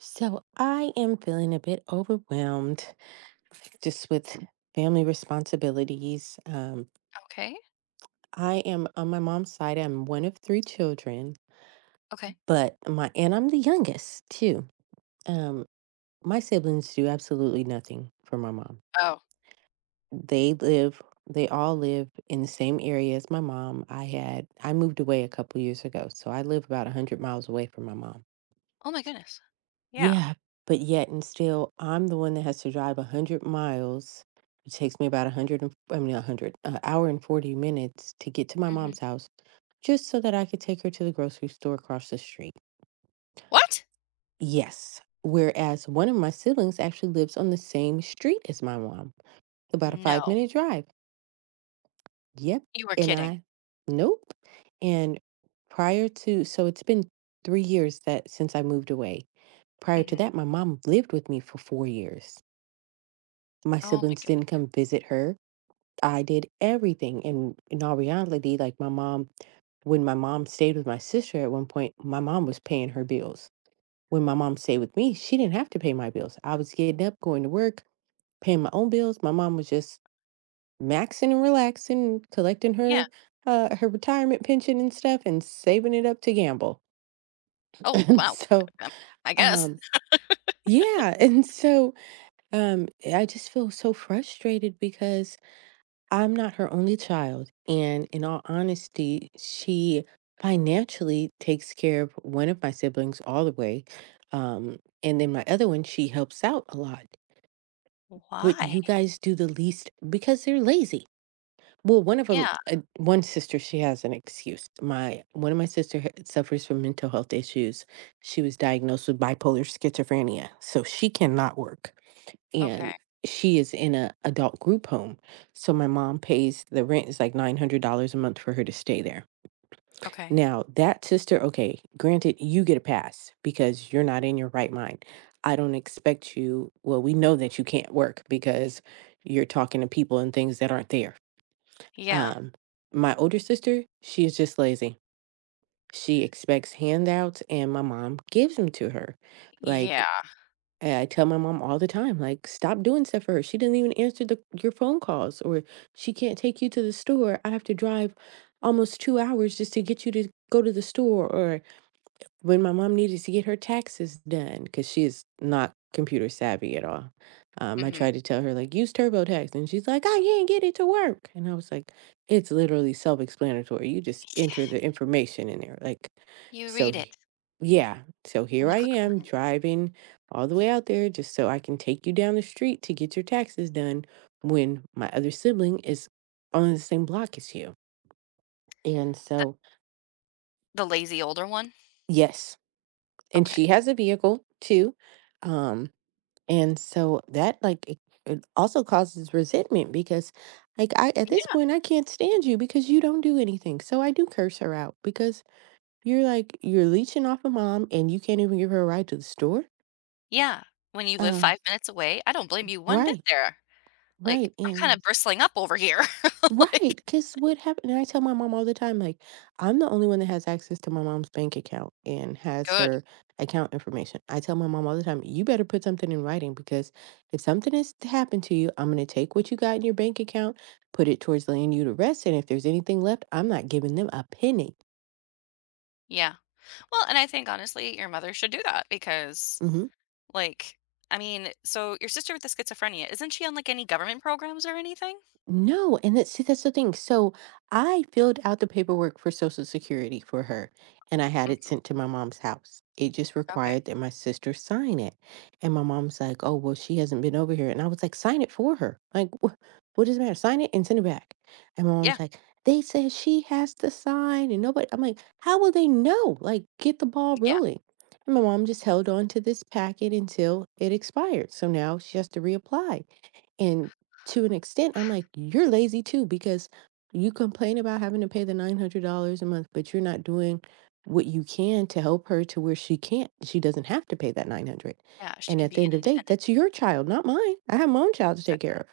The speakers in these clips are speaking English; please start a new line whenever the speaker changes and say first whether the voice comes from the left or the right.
right: So I am feeling a bit overwhelmed just with family responsibilities.
left: Okay.
right: I am on my mom's side. I'm one of three children,
left: Okay.
right: but my and I'm the youngest too. Um, my siblings do absolutely nothing for my mom.
left: Oh.
right: They live, they all live in the same area as my mom. I moved away a couple years ago, so I live about 100 miles away from my mom.
left: Oh my goodness. Yeah.
right: Yeah, but yet and still, I'm the one that has to drive 100 miles. It takes me about 100, an hour and 40 minutes to get to my mom's
left: Mhm.
right: house just so that I could take her to the grocery store across the street.
left: What?
right: Yes. Whereas one of my siblings actually lives on the same street as my mom, about a five
left: No.
right: minute drive. Yep.
left: You were
right: And
left: kidding.
right: I, nope. And so it's been 3 years that since I moved away. Prior to
left: Mhm.
right: that, my mom lived with me for 4 years. My
left: Oh my
right: siblings didn't
left: goodness.
right: come visit her. I did everything. And in all reality, when my mom stayed with my sister at one point, my mom was paying her bills. When my mom stayed with me, she didn't have to pay my bills. I was getting up, going to work, paying my own bills. My mom was just maxing and relaxing, collecting
left: Yeah.
right: her her retirement pension and stuff, and saving it up to gamble.
left: Oh,
right: and
left: wow.
right: so,
left: I, um, I guess.
right: um, yeah, and so um, I just feel so frustrated because I'm not her only child, and in all honesty, she financially takes care of one of my siblings all the way, um, and then my other one, she helps out a lot. But
left: Why?
right: you guys do the least because they're lazy. Well,
left: Yeah.
right: one sister, she has an excuse. My one of my sister ha- suffers from mental health issues. She was diagnosed with bipolar schizophrenia, so she cannot work
left: Okay.
right: and she is in a adult group home. So my mom pays the rent is like $900 a month for her to stay there.
left: Okay.
right: Now, that sister, okay, granted you get a pass because you're not in your right mind. I don't expect you, well, we know that you can't work because you're talking to people and things that aren't there.
left: Yeah.
right: Um my older sister, she is just lazy. She expects handouts and my mom gives them to her.
left: Yeah.
right: Like, and I tell my mom all the time, like, "Stop doing stuff for her. She doesn't even answer the your phone calls, or she can't take you to the store. I have to drive almost 2 hours just to get you to go to the store, or when my mom needed to get her taxes done because she's not computer savvy at all. I
left: Mhm.
right: tried to tell her like use TurboTax, and she's like, "I can't get it to work." And I was like, "It's literally self-explanatory. You just enter the information in there."
left: You
right: So
left: read
right: he-
left: it
right: yeah, so
left: and
right: here
left: you
right: I
left: click
right: am
left: on
right: driving all the way out there just so I can take you down the street to get your taxes done when my other sibling is on the same block as you. And
left: The,
right: so,
left: the lazy older one?
right: yes, and
left: Okay.
right: she has a vehicle too. um and so that it also causes resentment because like, I at this
left: Yeah.
right: point I can't stand you because you don't do anything, so I do curse her out because you're like, you're leeching off of mom and you can't even give her a ride to the store.
left: Yeah. When you live
right: uh
left: 5 minutes away, I don't blame you one bit
right: right,
left: there. Like,
right: right
left: I'm kind
right: and
left: of bristling up over here.
right: Right,
left: like,
right: because what happened, and I tell my mom all the time, like, I'm the only one that has access to my mom's bank account and has
left: Good.
right: her account information. I tell my mom all the time, "You better put something in writing because if something is to happen to you, I'm gonna take what you got in your bank account, put it towards laying you to rest, and if there's anything left, I'm not giving them a penny."
left: Yeah. Well, and I think honestly, your mother should do that because
right: Mhm.
left: like, I mean, so your sister with the schizophrenia, isn't she on, like, any government programs or anything?
right: No, and that see, that's the thing. So I filled out the paperwork for Social Security for her, and I had it
left: Mhm.
right: sent to my mom's house. It just
left: Okay.
right: required that my sister sign it. And my mom's like, oh, well, she hasn't been over here. And I was like, sign it for her. What does it matter? Sign it and send it back. And my
left: Yeah,
right: mom's like, they said she has to sign, and nobody, I'm like, how will they know? Like, get the ball
left: yeah,
right: rolling. And my mom just held on to this packet until it expired. So now she has to reapply. And to an extent, I'm like, you're lazy too because you complain about having to pay the $900 a month, but you're not doing what you can to help her to where she doesn't have to pay that 900.
left: yeah, she
right: And
left: can
right: at the
left: be an
right: end of the day,
left: independent.
right: that's your child, not mine. I have my own child to take
left: Exactly.
right: care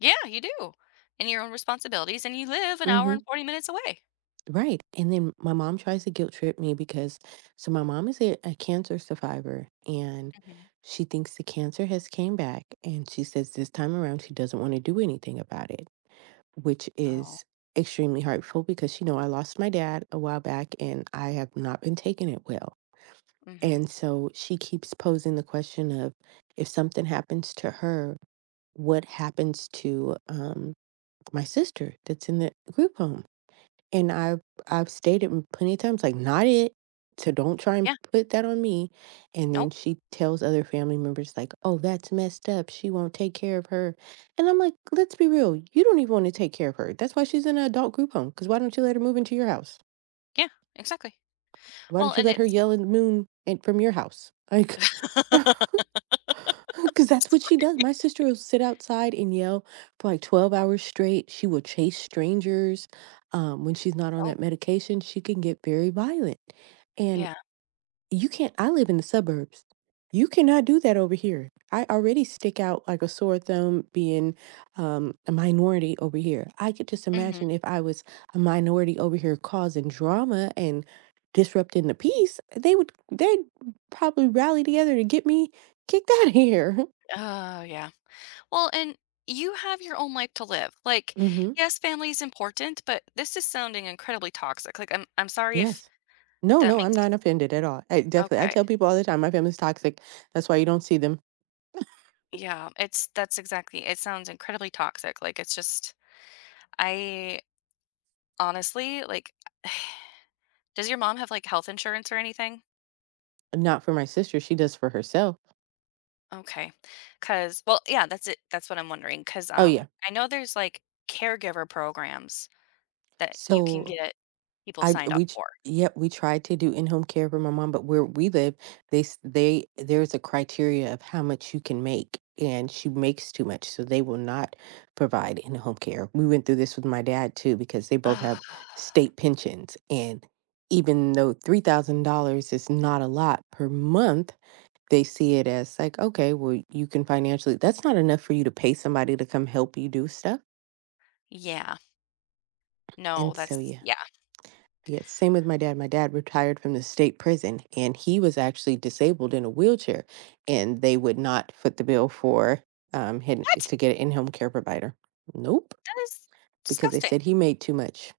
left: Yeah, you do, and your own responsibilities, and you live an
right: of.
left: hour
right: Hmm.
left: and 40 minutes away.
right: Right. And then my mom tries to guilt trip me because, so my mom is a cancer survivor and
left: Mhm.
right: she thinks the cancer has came back and she says this time around she doesn't want to do anything about it, which
left: Oh,
right: is extremely hurtful because you know I lost my dad a while back and I have not been taking it well.
left: mhm.
right: And so she keeps posing the question of if something happens to her, what happens to my sister that's in the group home? And I've stated m plenty of times, like, "Not it, so don't try and
left: Yeah,
right: put that on me." And then
left: nope,
right: she tells other family members like, "Oh, that's messed up, she won't take care of her." And I'm like, "Let's be real, you don't even wanna take care of her, that's why she's in an adult group home. Cause why don't you let her move into your house?
left: yeah, exactly.
right: Why
left: Well,
right: don't you
left: and
right: let her
left: it's.
right: yell in the moon and from your house? Like Because that's what she does. My sister will sit outside and yell for like 12 hours straight. She will chase strangers. When she's not on
left: Oh,
right: that medication, she can get very violent. And
left: yeah.
right: you can't I live in the suburbs. You cannot do that over here. I already stick out like a sore thumb being, a minority over here. I could just
left: Mhm.
right: imagine if I was a minority over here causing drama and disrupting the peace, they'd probably rally together to get me kicked out of here.
left: Oh, yeah. Well, and you have your own life to live. Like,
right: Mhm.
left: yes, family is important, but this is sounding incredibly toxic. Like, I'm sorry if
right: Yes.
left: that
right: No, I'm
left: makes you.
right: not offended at all. I
left: Okay.
right: tell people all the time, my family's toxic. That's why you don't see them.
left: Yeah, it's that's exactly, it sounds incredibly toxic. Like, it's just I, honestly, like, does your mom have, like, health insurance or anything?
right: Not for my sister, she does for herself.
left: Okay, because well, yeah, that's it, that's what I'm wondering. Because
right: Oh, yeah.
left: I know there's, like, caregiver programs that you can
right: So,
left: get people
right: I j-
left: signed up
right: we ch
left: for.
right: Yep, we tried to do in-home care for my mom, but where we live, they s they there's a criteria of how much you can make, and she makes too much, so they will not provide in-home care. We went through this with my dad too because they both have
left: Ugh,
right: state pensions, and even though $3,000 is not a lot per month, they see it as like, "Okay, well, you can financially that's not enough for you to pay somebody to come help you do stuff."
left: yeah. No,
right: And so,
left: that's
right: yeah.
left: yeah.
right: Yeah, same with my dad. My dad retired from the state prison and he was actually disabled in a wheelchair and they would not foot the bill for him
left: What?
right: to get an in-home care provider. Nope,
left: That is
right: because they
left: disgusting.
right: said he made too much.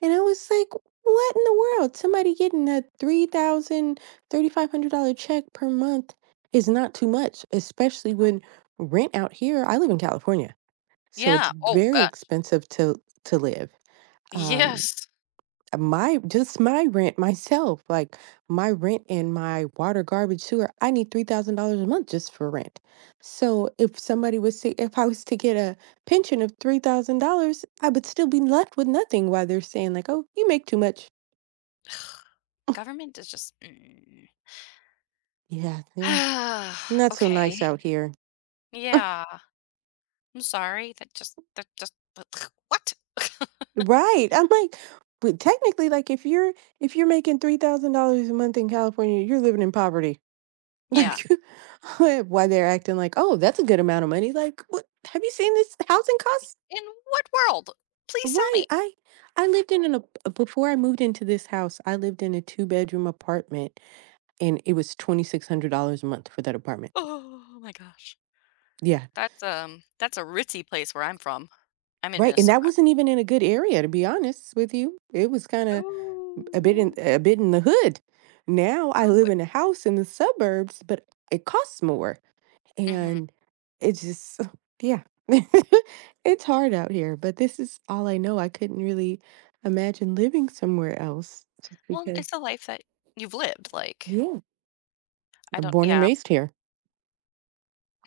right: And I was like, what in the world? Somebody getting a three thousand dollars dollars check per month is not too much, especially
left: No.
right: when rent out here, I live in California. So it's
left: Yeah. Oh,
right: very
left: gosh.
right: expensive to live. Um,
left: Yes.
right: my just my rent myself, like my rent and my water, garbage, sewer, I need $3,000 a month just for rent. So if I was to get a pension of $3,000, I would still be left with nothing while they're saying like, oh, you make too much.
left: Ugh, Government is just mm.
right: Yeah, they're not so nice
left: Okay.
right: out here.
left: Yeah. I'm sorry. That just what?
right: Right. I'm like, but technically, like if you're making $3,000 a month in California, you're living in poverty.
left: Yeah.
right: Like, why they're acting like, "Oh, that's a good amount of money." Like, "What? Have you seen this housing costs?"
left: In what world? Please tell
right: Right,
left: me.
right: I I lived in an ap before I moved into this house, I lived in a two-bedroom apartment, and it was $2,600 a month for that apartment.
left: Oh my gosh.
right: Yeah,
left: That's a ritzy place where I'm from. I'm in
right: right, and that
left: Minnesota.
right: wasn't even in a good area, to be honest with you. It was kinda
left: Oh.
right: a bit in the hood. Now I
left: Oh boy.
right: live in a house in the suburbs, but it costs more.
left: Mhm.
right: And it's just yeah. It's hard out here, but this is all I know. I couldn't really imagine living somewhere else just
left: Well,
right: because
left: it's a life that you've lived, like,
right: yeah,
left: I
right: I'm
left: don't.
right: born and
left: Yeah.
right: raised here.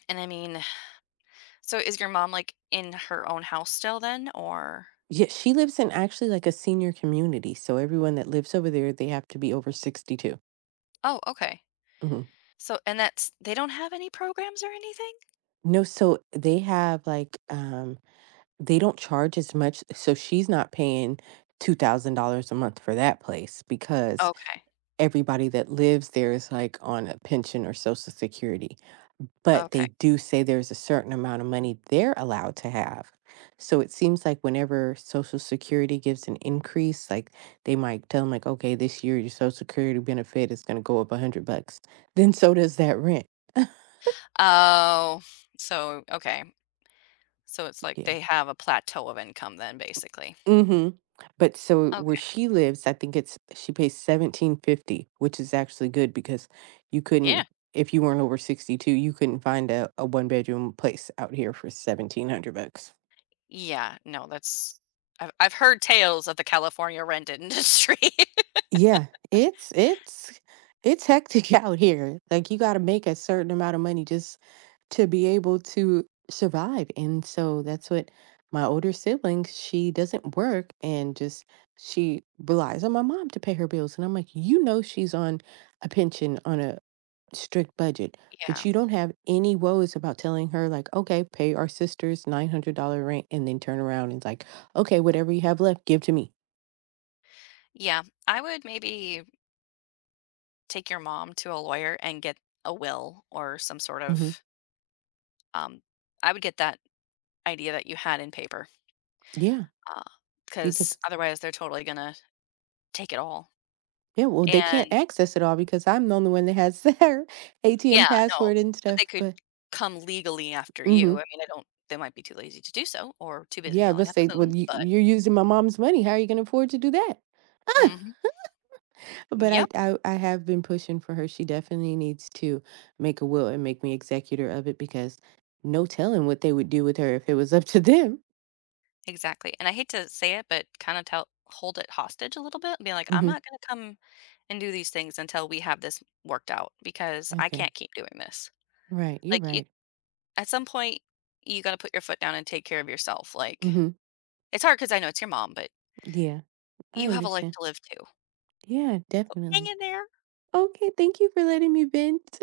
left: And I mean, so is your mom like in her own house still, then, or
right: Yeah, she lives in actually like a senior community, so everyone that lives over there, they have to be over 62.
left: Oh, okay.
right: Mhm.
left: So and that's they don't have any programs or anything?
right: No, so they have like they don't charge as much, so she's not paying $2,000 a month for that place because
left: Okay.
right: everybody that lives there is like on a pension or social security, but they
left: Okay.
right: do say there's a certain amount of money they're allowed to have. So it seems like whenever social security gives an increase, like they might tell them like, okay, this year your social security benefit is going to go up $100. Then so does that rent.
left: Oh, so okay. So it's like
right: Yeah.
left: they have a plateau of income then, basically.
right: Mhm. But so where
left: Okay.
right: she lives, I think it's she pays 1750, which is actually good because you
left: Yeah.
right: couldn't if you weren't over 62, you couldn't find a one-bedroom place out here for 1,700 bucks.
left: Yeah. No, that's I've heard tales of the California rent industry.
right: Yeah, it's it's it's hectic out here. Like you gotta make a certain amount of money just to be able to survive. And so that's what my older sibling, she doesn't work and just she relies on my mom to pay her bills. And I'm like, you know she's on a pension on a strict budget, but
left: Yeah.
right: you don't have any woes about telling her like, okay, pay our sister's $900 rent and then turn around and like, okay, whatever you have left, give to me.
left: Yeah. I would maybe take your mom to a lawyer and get a will or some sort
right: Hmm.
left: of um I would get that idea that you had in paper.
right: Yeah.
left: Uh, Because
right: Because
left: otherwise they're totally gonna take it all.
right: yeah, well, they can't
left: And
right: access it all because I'm the only one that has their ATM
left: yeah, no,
right: password and
left: but
right: stuff,
left: they could
right: but
left: come legally after you. I
right: mhm.
left: mean, I don't, they might be too lazy to do so or too busy
right: Yeah,
left: yelling
right: let's
left: at
right: say,
left: the
right: "Well,
left: moon, but
right: you're using my mom's money, how are you gonna afford to do that?"
left: Mhm.
right: But
left: Yep,
right: I have been pushing for her, she definitely needs to make a will and make me executor of it because no telling what they would do with her if it was up to them.
left: exactly, and I hate to say it, but kinda tell, hold it hostage a little bit, and be like, "I'm
right: Mhm.
left: not gonna come and do these things until we have this worked out because I
right: Okay.
left: can't keep doing this."
right: Right, you're
left: Like, you,
right: right.
left: at some point, you gotta put your foot down and take care of yourself, like,
right: Mhm.
left: it's hard because I know it's your mom, but
right: Yeah, I
left: you have a life
right: understand.
left: to live too.
right: Yeah,
left: Hang
right: definitely.
left: in there.
right: Okay, thank you for letting me vent.